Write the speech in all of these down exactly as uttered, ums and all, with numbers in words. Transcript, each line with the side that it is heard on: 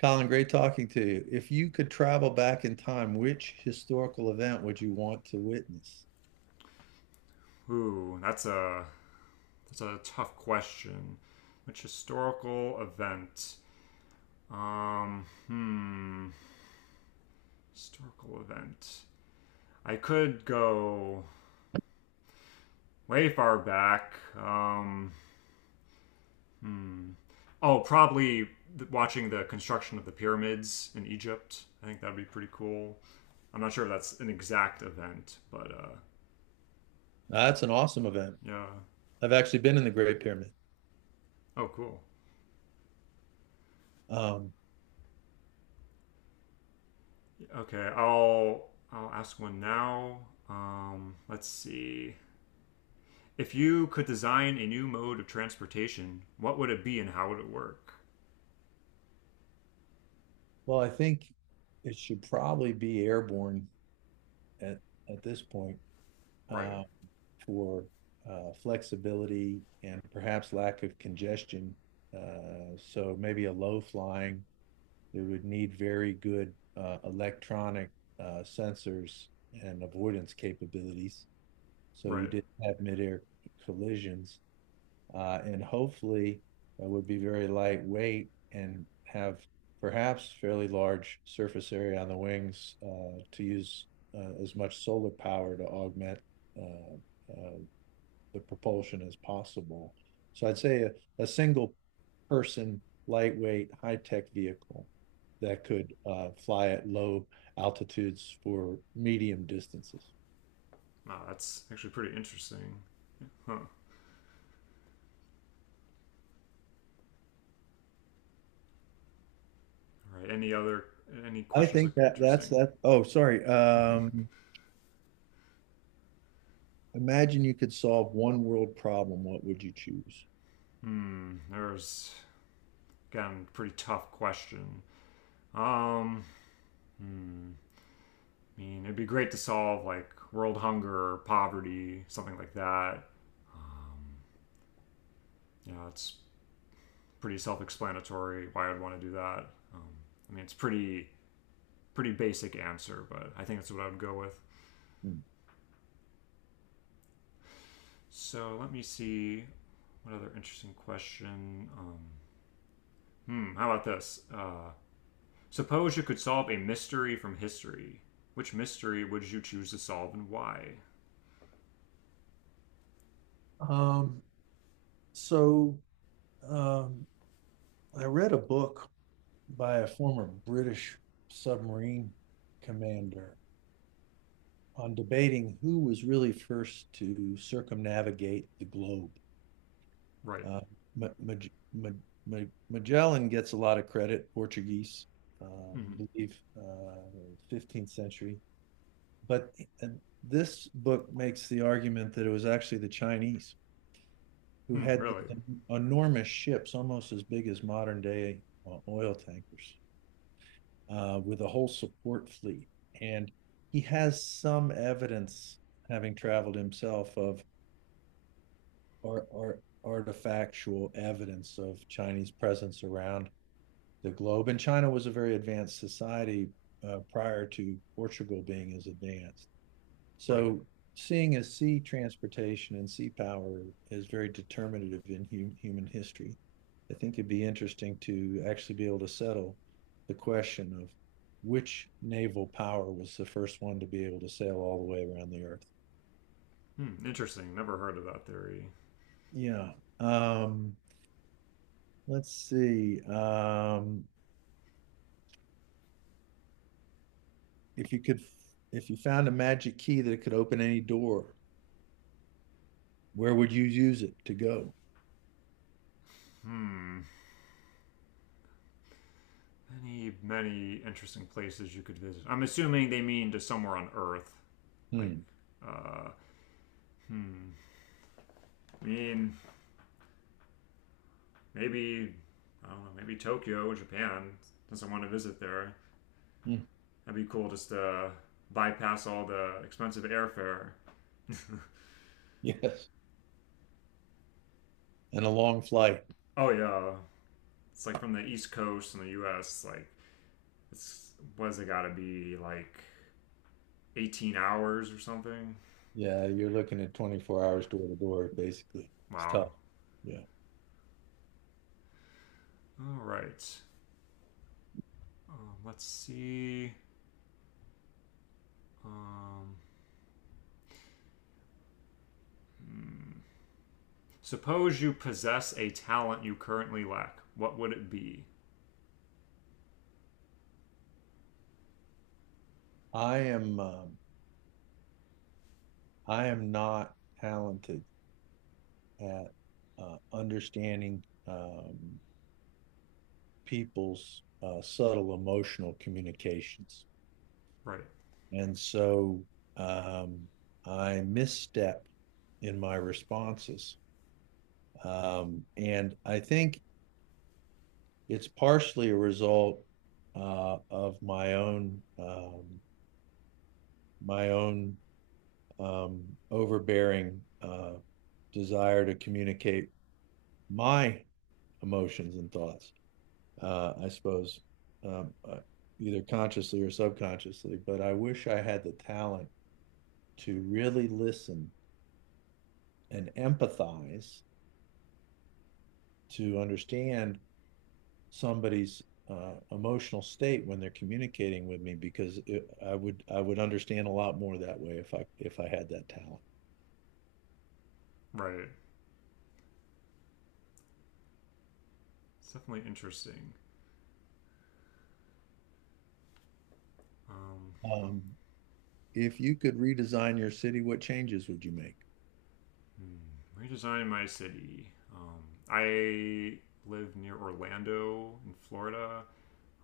right: Colin, great talking to you. If you could travel back in time, which historical event would you want to witness?
left: Ooh, that's a that's a tough question. Which historical event? Um, hmm, historical event. I could go way far back. Um, oh, probably watching the construction of the pyramids in Egypt. I think that'd be pretty cool. I'm not sure if that's an exact event, but uh,
right: That's an awesome event.
left: yeah.
right: I've actually been in the Great Pyramid.
left: Oh, cool.
right: Um,
left: Okay, I'll I'll ask one now. Um, let's see. If you could design a new mode of transportation, what would it be and how would it work?
right: well, I think it should probably be airborne at at this point,
left: Right,
right: uh, for uh, flexibility and perhaps lack of congestion. Uh, so maybe a low flying. It would need very good uh, electronic uh, sensors and avoidance capabilities. So you
left: right.
right: did not have midair collisions. Uh, and hopefully it would be very lightweight and have perhaps fairly large surface area on the wings uh, to use uh, as much solar power to augment uh, uh, the propulsion as possible. So I'd say a, a single person, lightweight, high tech vehicle that could uh, fly at low altitudes for medium distances.
left: Wow, that's actually pretty interesting. Huh. All right. Any other any
right: I
left: questions
right: think
left: look
right: that that's
left: interesting?
right: that. Oh, sorry. Um, imagine you could solve one world problem. What would you choose?
left: Hmm. There's again pretty tough question. Um. Hmm. I mean, it'd be great to solve like world hunger or poverty, something like that. Um, yeah, it's pretty self-explanatory why I'd want to do that. Um, I mean, it's pretty pretty basic answer, but I think that's what I would go with.
right: Hmm.
left: So let me see what other interesting question. Um, hmm, how about this? Uh, suppose you could solve a mystery from history. Which mystery would you choose to solve and why?
right: Um, so um, I read a book by a former British submarine commander on debating who was really first to circumnavigate the globe.
left: Right.
right: Uh, Ma- Maj- Ma- Ma- Magellan gets a lot of credit, Portuguese, uh, I
left: Hmm.
right: believe, uh, fifteenth century. But and this book makes the argument that it was actually the Chinese who
left: Hmm,
right: had
left: really?
right: enormous ships, almost as big as modern day uh, oil tankers, uh, with a whole support fleet. And he has some evidence, having traveled himself, of or, or artifactual evidence of Chinese presence around the globe. And China was a very advanced society uh, prior to Portugal being as advanced.
left: Right.
right: So seeing as sea transportation and sea power is very determinative in hu- human history, I think it'd be interesting to actually be able to settle the question of which naval power was the first one to be able to sail all the way around the earth.
left: Hmm, interesting. Never heard of that theory.
right: Yeah. Um, let's see. Um, if you could, if you found a magic key that could open any door, where would you use it to go?
left: Hmm. Many, many interesting places you could visit. I'm assuming they mean to somewhere on Earth. Like,
right: Hmm.
left: uh, hmm. I mean, maybe I don't know, maybe Tokyo, Japan, since I want to visit there.
right: Hmm.
left: That'd be cool just to bypass all the expensive airfare.
right: Yes. And a long flight.
left: Oh yeah, it's like from the East Coast in the U S. Like it's what has it got to be like eighteen hours or something?
right: Yeah, you're looking at twenty-four hours door to door, basically. It's
left: Wow.
right: tough. Yeah.
left: All right. Um, let's see. Um, suppose you possess a talent you currently lack. What would it be?
right: I am um, I am not talented at uh, understanding um, people's uh, subtle emotional communications.
left: Right.
right: And so um, I misstep in my responses. Um, and I think it's partially a result uh, of my own um, my own um, overbearing uh, desire to communicate my emotions and thoughts. Uh, I suppose um, uh, either consciously or subconsciously, but I wish I had the talent to really listen and empathize to understand somebody's uh, emotional state when they're communicating with me because it, I would I would understand a lot more that way if I if I had that talent.
left: Right. It's definitely interesting. Um.
right: Um, if you could redesign your city, what changes would you make?
left: Hmm, redesign my city. Um, I live near Orlando in Florida.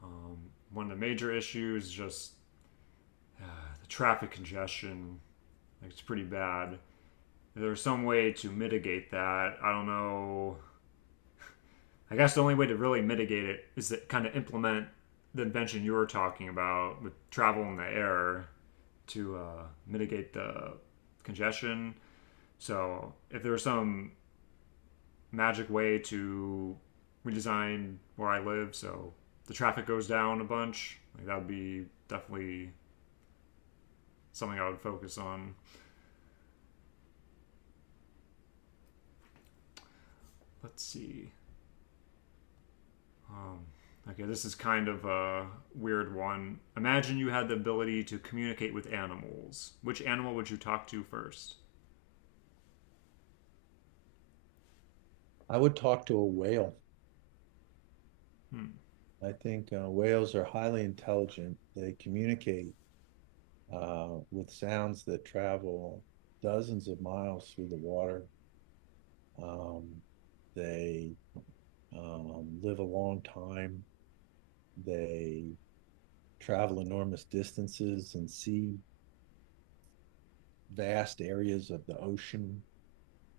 left: Um, one of the major issues is just uh, the traffic congestion. Like, it's pretty bad. If there's some way to mitigate that. I don't know. I guess the only way to really mitigate it is to kind of implement the invention you were talking about with travel in the air to uh, mitigate the congestion. So if there's some magic way to redesign where I live, so the traffic goes down a bunch. Like that would be definitely something I would focus on. Let's see. Um, okay, this is kind of a weird one. Imagine you had the ability to communicate with animals. Which animal would you talk to first?
right: I would talk to a whale.
left: Hmm.
right: I think uh, whales are highly intelligent. They communicate uh, with sounds that travel dozens of miles through the water. Um, they um, live a long time. They travel enormous distances and see vast areas of the ocean.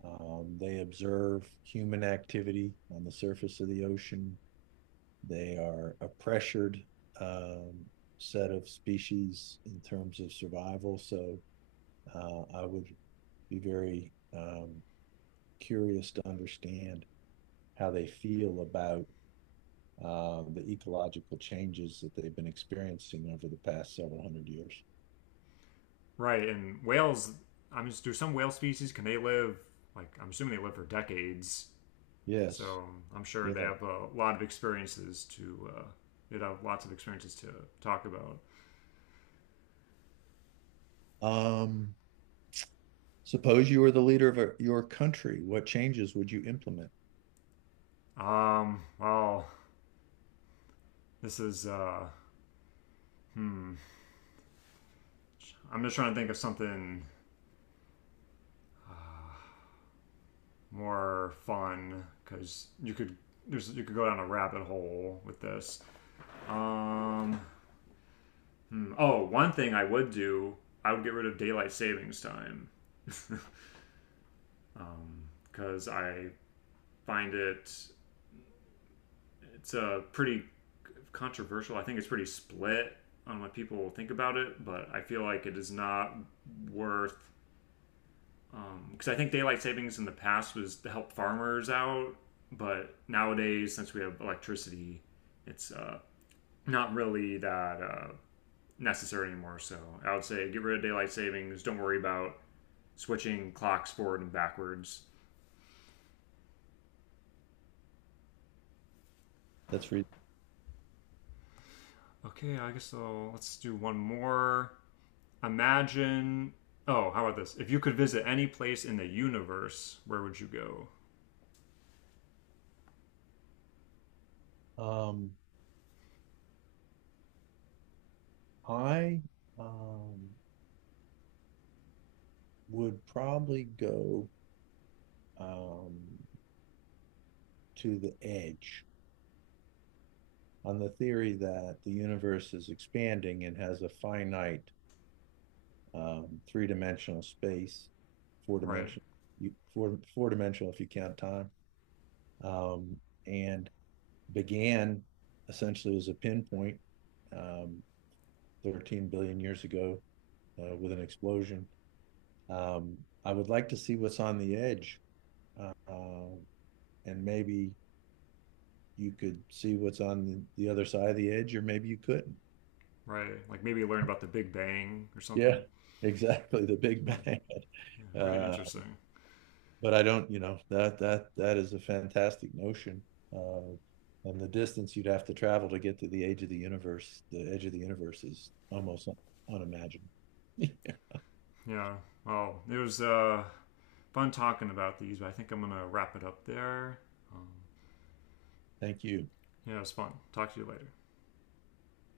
right: Um, they observe human activity on the surface of the ocean. They are a pressured um, set of species in terms of survival. So uh, I would be very um, curious to understand how they feel about uh, the ecological changes that they've been experiencing over the past several hundred years.
left: Right, and whales. I'm just. Do some whale species can they live? Like I'm assuming they live for decades.
right: Yes,
left: So I'm sure they
right: yeah.
left: have a lot of experiences to. Uh, they'd have lots of experiences to talk about.
right: Um, Suppose you were the leader of a- your country, what changes would you implement?
left: Um, well, this is. Uh, hmm. I'm just trying to think of something more fun because you could there's you could go down a rabbit hole with this. Um, hmm. Oh, one thing I would do, I would get rid of daylight savings time because I find it It's a pretty controversial. I think it's pretty split on what people think about it, but I feel like it is not worth um, because I think daylight savings in the past was to help farmers out, but nowadays since we have electricity, it's uh, not really that uh, necessary anymore. So I would say get rid of daylight savings. Don't worry about switching clocks forward and backwards.
right: That's reason.
left: Okay, I guess I'll, let's do one more. Imagine. Oh, how about this? If you could visit any place in the universe, where would you go?
right: Um, I, um, would probably go, um, to the edge on the theory that the universe is expanding and has a finite, um, three-dimensional space,
left: Right,
right: four-dimensional, four, four-dimensional if you count time, um, and began essentially as a pinpoint, um, thirteen billion years ago uh, with an explosion. Um, I would like to see what's on the edge, uh, and maybe you could see what's on the other side of the edge, or maybe you couldn't.
left: right. Like maybe learn about the Big Bang or
right: Yeah,
left: something.
right: exactly. The big
left: Hmm.
right: bang.
left: Yeah, pretty
right: Uh,
left: interesting.
right: but I don't, you know, that that that is a fantastic notion. Uh, and the distance you'd have to travel to get to the edge of the universe, the edge of the universe is almost unimaginable.
left: Yeah. Well, it was uh, fun talking about these, but I think I'm gonna wrap it up there. Um,
right: Thank you.
left: yeah, it was fun. Talk to you later.